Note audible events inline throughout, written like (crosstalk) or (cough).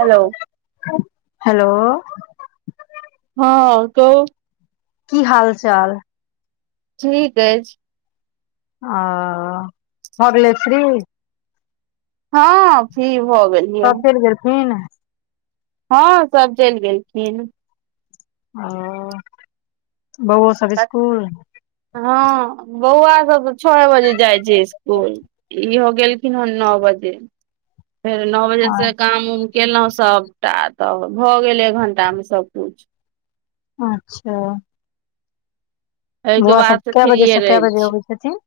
Hello. Hello. हँ कहु। की हाल चाल। ठीक अइछ। ओ, भऽ गेलै फ्री। हँ फ्री भऽ गेल। सब चलि गेलखिन। हँ, सभ चलि गेलखिन। ओ बौओ सभ इसकुल? हँ, बौआसब तऽ छओए बजे जाइत छै इसकुल। इहो गेलखिन हन नओ बजे। फेर नओ बजेसँ काम-उम केलहुँ सभटा तब भऽ गेल एक घण्टामे सभ कुछ। अच्छा। एहिके बौआसभ बाद से कए फ्रीये बजेसँ कए रहै बजे छी अबैत छथिन?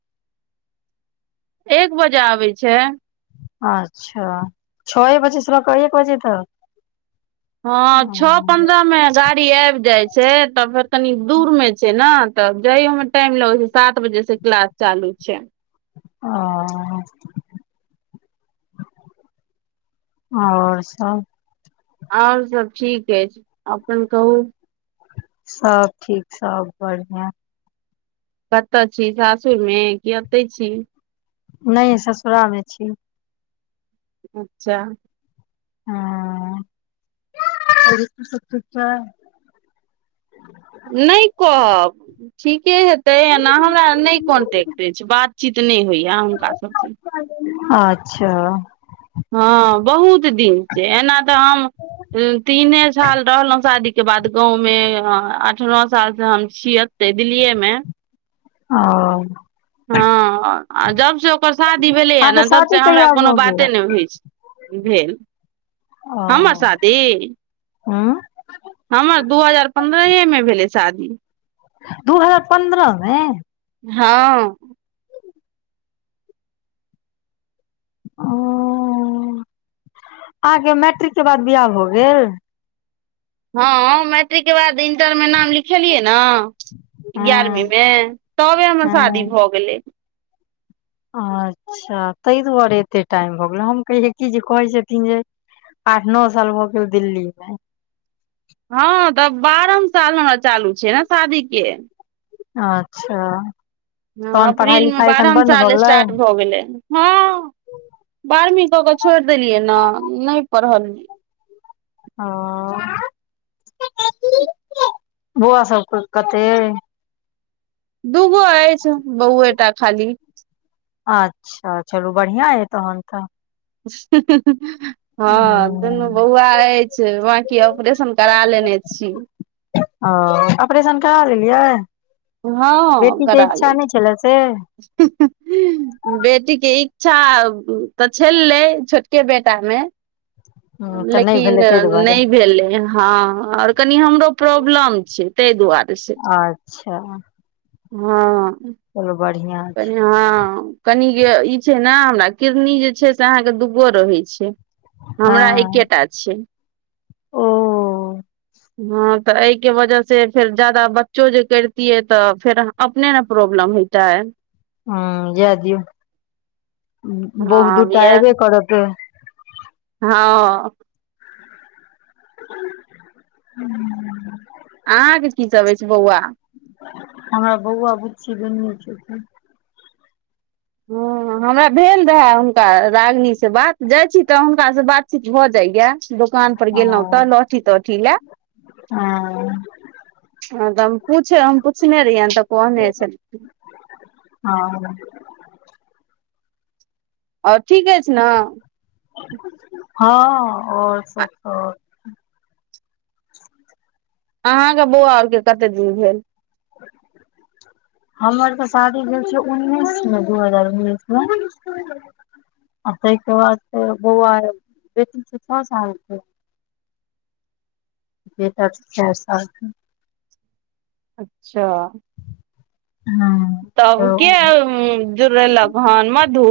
एक बजे आबैत छै। अच्छा। छओए बजेसँ लऽ कऽ एक बजे तक? ओ हँ, छओ पन्द्रहमे गाड़ी आबि जाइत छै, तऽ फेर कनी दूरमे छै ने। तब जाइयो मे टाइम लगैत छै। सात बजेसँ क्लास चालू छै। ओ। आओरसभ? आओरसभ ठीक अछि। अपन कहू। सभ ठीक सभ बढ़िआँ। कतय छी सासुरमे, की एतहि छी? नहि, ससुरालमे छी हम। अच्छा। हँ, और (unintelligible) सभ ठीक छै? नहि कहब। ठीके हेतै, एना हमरा नहि कॉन्टैक्ट अछि। बातचीत नहि होइए हुनका सभसँ। अच्छा। हँ, बहुत दिनसँ। एना तऽ हम उम्म तीने साल रहलहुँ शादी के बाद गाँव मे। अ आठ-नओ सालसँ हम छी एतहि दिल्लीए मे। ओ। हँ, आ जबसँ ओकर शादी भेलैए अहाँके ने, तबसँ शादी हमरा कहिया कोनो भऽ गेल बाते नहि होइत छै। भेल। हमर शादी? आँ? हमर दू हजार पन्द्रहेमे भेलै शादी। दू हजार पन्द्रहमे? हँ। ओ, अहाँके मैट्रिक के बाद बिआह भऽ गेल? हँ, मैट्रिक के बाद इंटर मे नाम लिखेलियै ने ग्यारहवीं हँ मे, तबे हमर शादी हँ भऽ गेलै। अच्छा, ताहि दुआरे एतेक टाइम भऽ गेलै। हम कहियै की जे कहैत छथिन जे आठ-नओ साल भऽ गेल दिल्लीमे। हँ, तऽ बारहम साल हमरा चालू छै ने शादी के। अच्छा। हँ तहन पढ़ाई अप्रीलमे लिखाई एखन बारहम बन्द भऽ साल गेलै स्टार्ट भऽ गेलै। हँ, बारहवीं कऽ कऽ छोड़ि देलियै ने। नहि पढ़लियै। ओ, बौआसभ क कतेक अइ? दू गो अछि बौए टा खाली। अच्छा, चलू बढ़िआँ अइ तहन तऽ। ओ हँ। दुनू बौआ अछि, बाँकी ऑपरेशन करा लेने छी। ओ ऑपरेशन करा लेलियै, बेटीक के इच्छा नइ छेलै से। हूं हूं। बेटी के इच्छा तऽ छलैऽ छोटके बेटा में। हँ तऽ नहि लेकिन भेलै ताहि दुआरे नइ भेलै हँ, आओर कनि हमरो प्रॉब्लम छै। तइ दुआरे से, अच्छा हँ। चलु बढ़ियां। छै हँ। कनीय ई छै ने, हमरा किडनी जे छै से अहाँके दूगो रहै छै। हमरा एकेटा छै। ओऽ। हँ तऽ एहिके वजह से फेर जादा बच्चों जे करितियै तऽ फेर। अपने ने प्रॉब्लम होयतै। ह जाय दियौ, बौह हँ दूटा एबेऽ इएह करत। हँ। (unintelligible) अहाँके की सभ अछि बौआ। हमरा बौआ-बुच्ची दुनू छथिन। हँ। हमरा भेल रहय हुनका रागिनी से बात, जाइ छी तऽ हुनका सॅ बातचीत भऽ जाइय। दोकान पर गेलहुँ ओ तऽ लहठी-तहठी लेय। हँ। हँ तऽ हम पूछ, हम पूछने रहियैनि तऽ कहने छेलखिन। हँ। आओर ठीक अछि नऽ। हँ आओर सब तऽ। अहाँके बौआ और के कत्ते दिन भेल। (unintelligible) हमर तऽ शादी भेल छै उन्निस में, दू हजार उन्निस में। तै के बाद तऽ बौआ छै छह साल कऽ। बेटा छह साल के। अच्छा। हँ तब तऽ के जुड़ेलक हन मधु।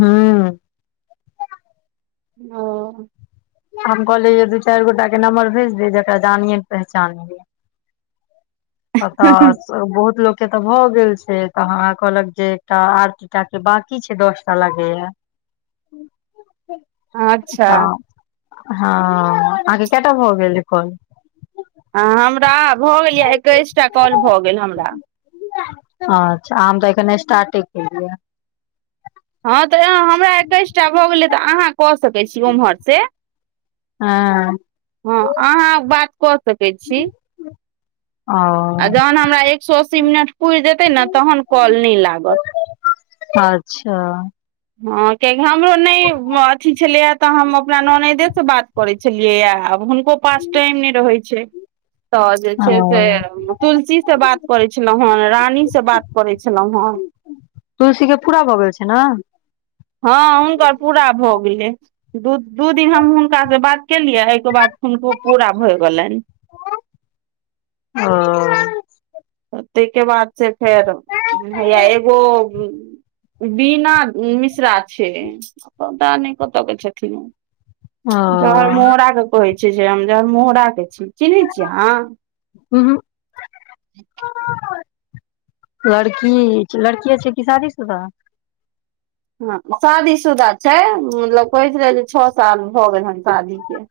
हूं। ओ। हम कॉलेज दू-चारि गोटा के नम्बर भेज दे जकरा जानिये नइ पहचानिए। पता। बहुत लोक के तऽ भए गेल छै तऽ कहलक जे एकटा आरतीटा के बा। की छै दसटा लागैय। अच्छा। हँ अहाँके कैऽ टा भऽ गेल कॉल। हां हमरा भऽ गेल य एकैस टा कॉल भऽ गेल हमरा। अच्छा, हम तऽ एखन स्टार्टे केल। हँ तऽ हमरा एकैस टा भऽ गेलै तऽ अहाँ कऽ सकै छी ओम्हर से। हँ। हँ अहाँ बात कऽ सकै छी। ओ आ जखन हमरा एक सौ अस्सी मिनट पुरि जेतै ने तखन कॉल नहि लागत। अच्छा। हँ कियाकि हमरो नहि अथि छलैए तऽ हम अपना ननैदे से बात करैत छी। छलियैए, आब हुनको पास टाइम नहि रहैत छै। तऽ जे ओ छै से तुलसी से बात करैत छलहुँ हेँ, रानी से बात करैत छलहुँ हेँ। तुलसी के पूरा बगल छै ने। हँ हुनकर पूरा भऽ गेलै। दू दू दिन हम हुनकासँ बात केलियै, एहिके बाद हुनको पूरा भऽ गेलनि। ओ। आ तै के बाद से फेर हैया एगो बीणा मिश्रा छै, पता नै कतऽ के छथिन ओ जरमुहड़ाक के कहै छै जे हम जड़मुहड़ा के छी, चिन्है छियै अहाँ? उंहुं। (inaudible) लड़की लड़की छियै कि शादीसुदा। हँ शादीसुुदा छै, मतलब कहैत रहे जे छओ साल भऽ गेल हें शादी के।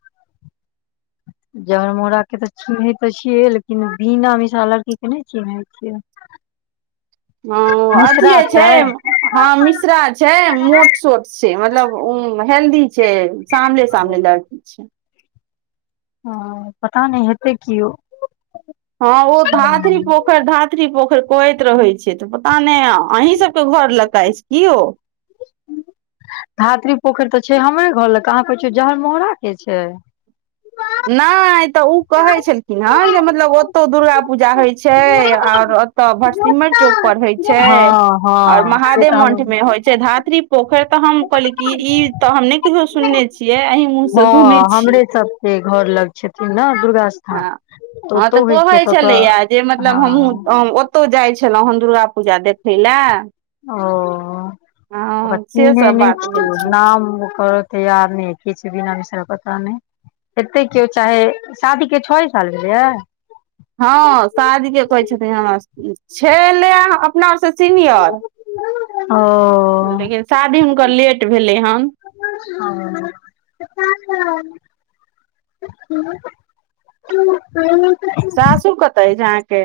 जरमोड़ा के तऽ चिन्है ते छियै लेकिन बीणा मिशा लड़की के नै चिन्है छियै। नै ओ अथिये छै। हँ मिश्रा छै मोट सोट छै मतलब हेल्दी छै सांवले सांवले लड़की। अच्छा। हं पता नै हेतै कियो। हँ ओ धातरी पो पोखरि धातरी पोखरि कहैत रहै छै, तऽ पता नैै अहीं सबके घर लग के अछि कि ओ। धात्री पोखरि तऽ छै हमरे घर लग, अहाँ कहै छियै जहरमोहड़ा के छै। नहि तऽ ओ कहैत छलखिन हेँ जे मतलब ओतहु दुर्गा पूजा होइत छै और तऽ भटसिमर चौक पर होइ छै हँ और हँ से महादेव तऽ हम मंठ में होइ छै, धात्री पोखर तऽ हम कहलियै कि ई तऽ हम नै कुछो सुनने छियै अ हँ हमरे सबके घर लग छथिन ने दुर्गा स्थान। हँ हँ तऽ ओतौ होइ छै कहैत तऽ ओतऽ छलैए जे मतलब हँ हमहूँ ओतै ओतहु जाइ छलहुँ हेन दुर्गा पूजा देखय ले। ओ ओकरा से चीन्हैं सब नै बात भेल छियै छलै नाम ओकर तैयार नहि कि छै बीना मिश्र पता नहि। हेतै के, चाहे शादी के छओ साल भेलै हा हँ शादी के कहै छथिन हमरा, छोडि दले अपना आर से सीनियर ओ। लेकिन शादी हुनकर लेट भेलै हन हं। हँ। हुं। (unintelligible) सासुर कतऽ अछि अहाँ के?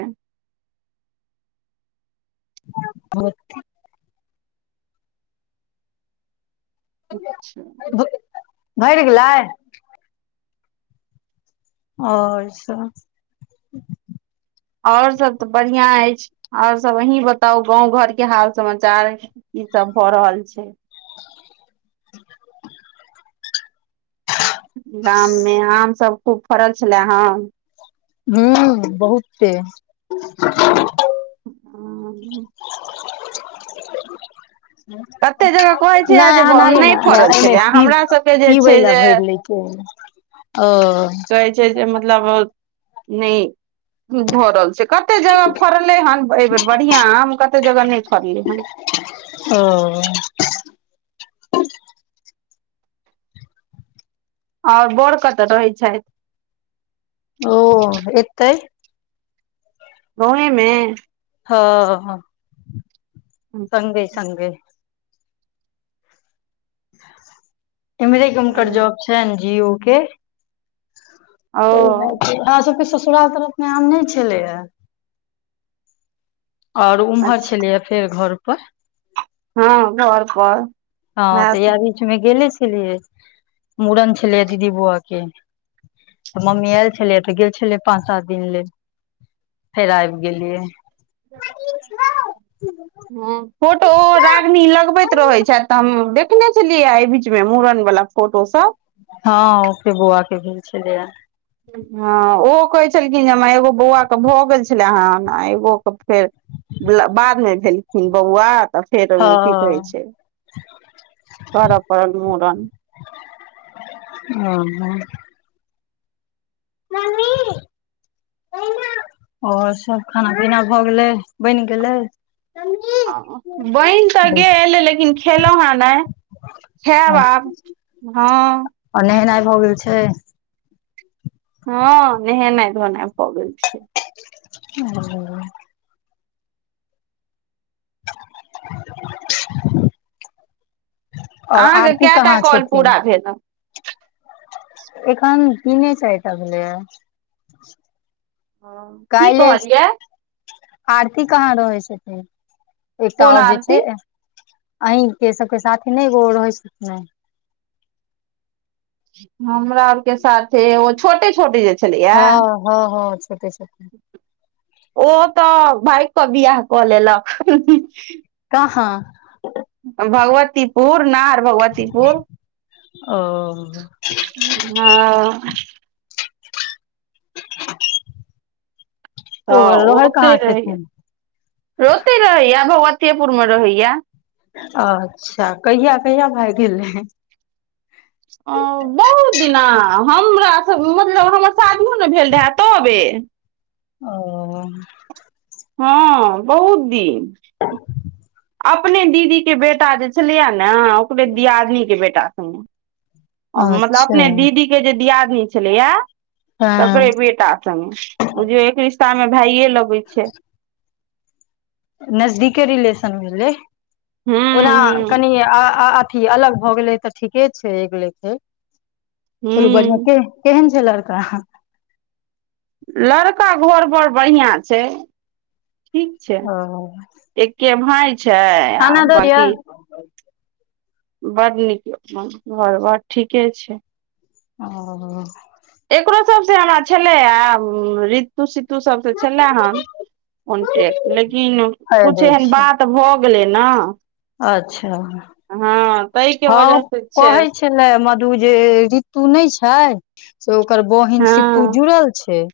(unintelligible) अच्छा। भैर गेलै। और सब। और सब तऽ बढ़िया अछि और सब अहीं बताउ गाँंव घर के हाल समाचार। कि सब भ रहल छै। गाम मे आम सब खूब। फड़ल छलेह हँ। हुँ बहुत टेस्ट। ह कते जगह कहै नै छै जे अहाँ नहा लिया नहि न हइया फड़ल अइ मे छलै पीब हमरा सबके जे पीबै छै ल जे भरि लै छी। ओ। कहै छै जे मतलब नहि। हुँ भरल छै कते जगह फड़लै हन एहि बेेर बढ़िआ आम कते जगह नहि फड़लै हन। ओ। ओर बर कतऽ रहै छैथ। ओ एतै। गाँवय मे। हँ संगे संगे। एम्हरेके हुनकर जॉब छैन जी ओ के। त ऊ ओ लोलहा सबके ससुराल तरफ मे आम नहि छलैय। ओर उम्हर अच्छा छलैया फेर घर पर। ह घर पर। ह त हैत इएह बीचमे गेले छलियै मुड़न छलै दीदी बौआ के। त मम्मी आयल छलै त गेल छलै पाँच सात दिन लेल। फेर आबि गेलियै। हऽ फोटो ओ रागनी लगबैत रहै छैथ। त हम देखने छलियए एहि बीच मे मुड़न वाला फोटो सब। हऽ ओेतै बौआ के भेल छलैया। ह ओहो कहै छलखिन जे हमा एगो बौआ के भगेल छल ह एगो के फेर बला बाद मे भेलखिन बौआ। त फेर उम की कहै हँ छै करऽ पड़ल मुड़न। ह ह। नानी और सब खाना-पीना भ गेलै बैन गेलै। बैन तऽ गेल लेकिन खेलौ हें नैय खेब आब हऽ। ओर नहेनाय भऽ गेल छैय? हऽ नहेनैय धोनाय भ गेल छैय। (inaudible) और अहाँके आरती कएटा काहाँ कॉल छथिन? पूरा भेल न? एखन तिने चैर टा भेलैया। की कैल्हे स कहलियै आरती कहाँ रहै छथिन? एकटा कोन और जेछै आरती अहीं के सबके साथे नै एगो रहै छेलखिन हे। हमरा सबके साथे एगो छोटे-छोटे जे छलैया हँ हँ हँ छोटे -छोटे, ओ तऽ भाइग क बियाह कऽ लेलक। कहाँ? भगवतीपुर नहार भगवतीपुर। ओ हँ हँ ओ रहै ओतै कहाँ रहैये, छथिन ओतै रहैये भगवतीेयेपुर मे रहैये। अच्छा कहिया- कहिया भाइग गेलै? ओ बहुत दिना हमरा सब मतलब हमर शादियो नै भेएल रहे तबे। ओ हँ अ बहुत दिन। अपने दीदीे के बेटा जे छेलैये ने ओकरे दियादनी के बेटा संगे। मतलब अच्छा अपने दीदी के जे दियादनी छलैये हँ तकरे बेटा, बुझियौ एक रिश्ता में भायये लगै छै। नजदीके रिलेशन भेलै। हूँ ओना कनि अ- अ-अथी अलग भऽ गेलै तऽ ठीके छै एक लेखे। चलू बढ़ियां हूं के, केहेन छै लड़का? लड़का घर बड़ बढ़ियां छय, ठीक छै। ओ एक्के भाय छय आ खाना दऽ दिअ बांकी बड नीक अपन घर बड़ ठीके छैय। ओ एकरो सब सँ हमरा छलै आब रित रीतू-सीतू सब से छलेऽ हन कन्टेक्ट लेकिन खा कुछ दै एहन छै बात भऽ गेल भ गेलै न। अच्छा हँ ताहिके हँ ओ वजह से छै कहै छलै मधु जे रीतु नै छैय। से ओकर बहिन हँ सीत्तू जुड़ल छैय।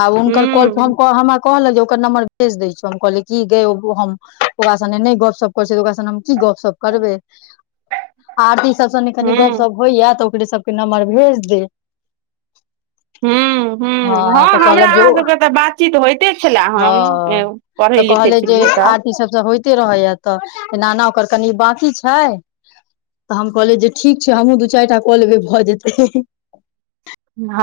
आब हुनकर कॉल हूँ पर हमरा कहलैथ जे ओकर नम्बर भेज दै छियौ हम कहलियै की गै ओ हम ओकरा सने नैय गपशप करै छियै त ओकरा सने हम की गपशप करबै आरती सब सने कनि गप- हूँ सप होयये त ओकरे सब के नम्बर भेज दे। हूँ हूँ हॅं हँ हमरा मतलब जो अहाँ सबके तऽ बातचीत होइते छलए ह हन अ पढ़ै त लिखै कहलैथ जे छलियै तऽ आरती ई सब त होइते रहैये तऽ एना एना ओकर कनी बांकी छय तऽ हम कहलियै जे ठीक छै हमहूँ दू चाइर टा कऽ लेबै भऽ जेतै। हँ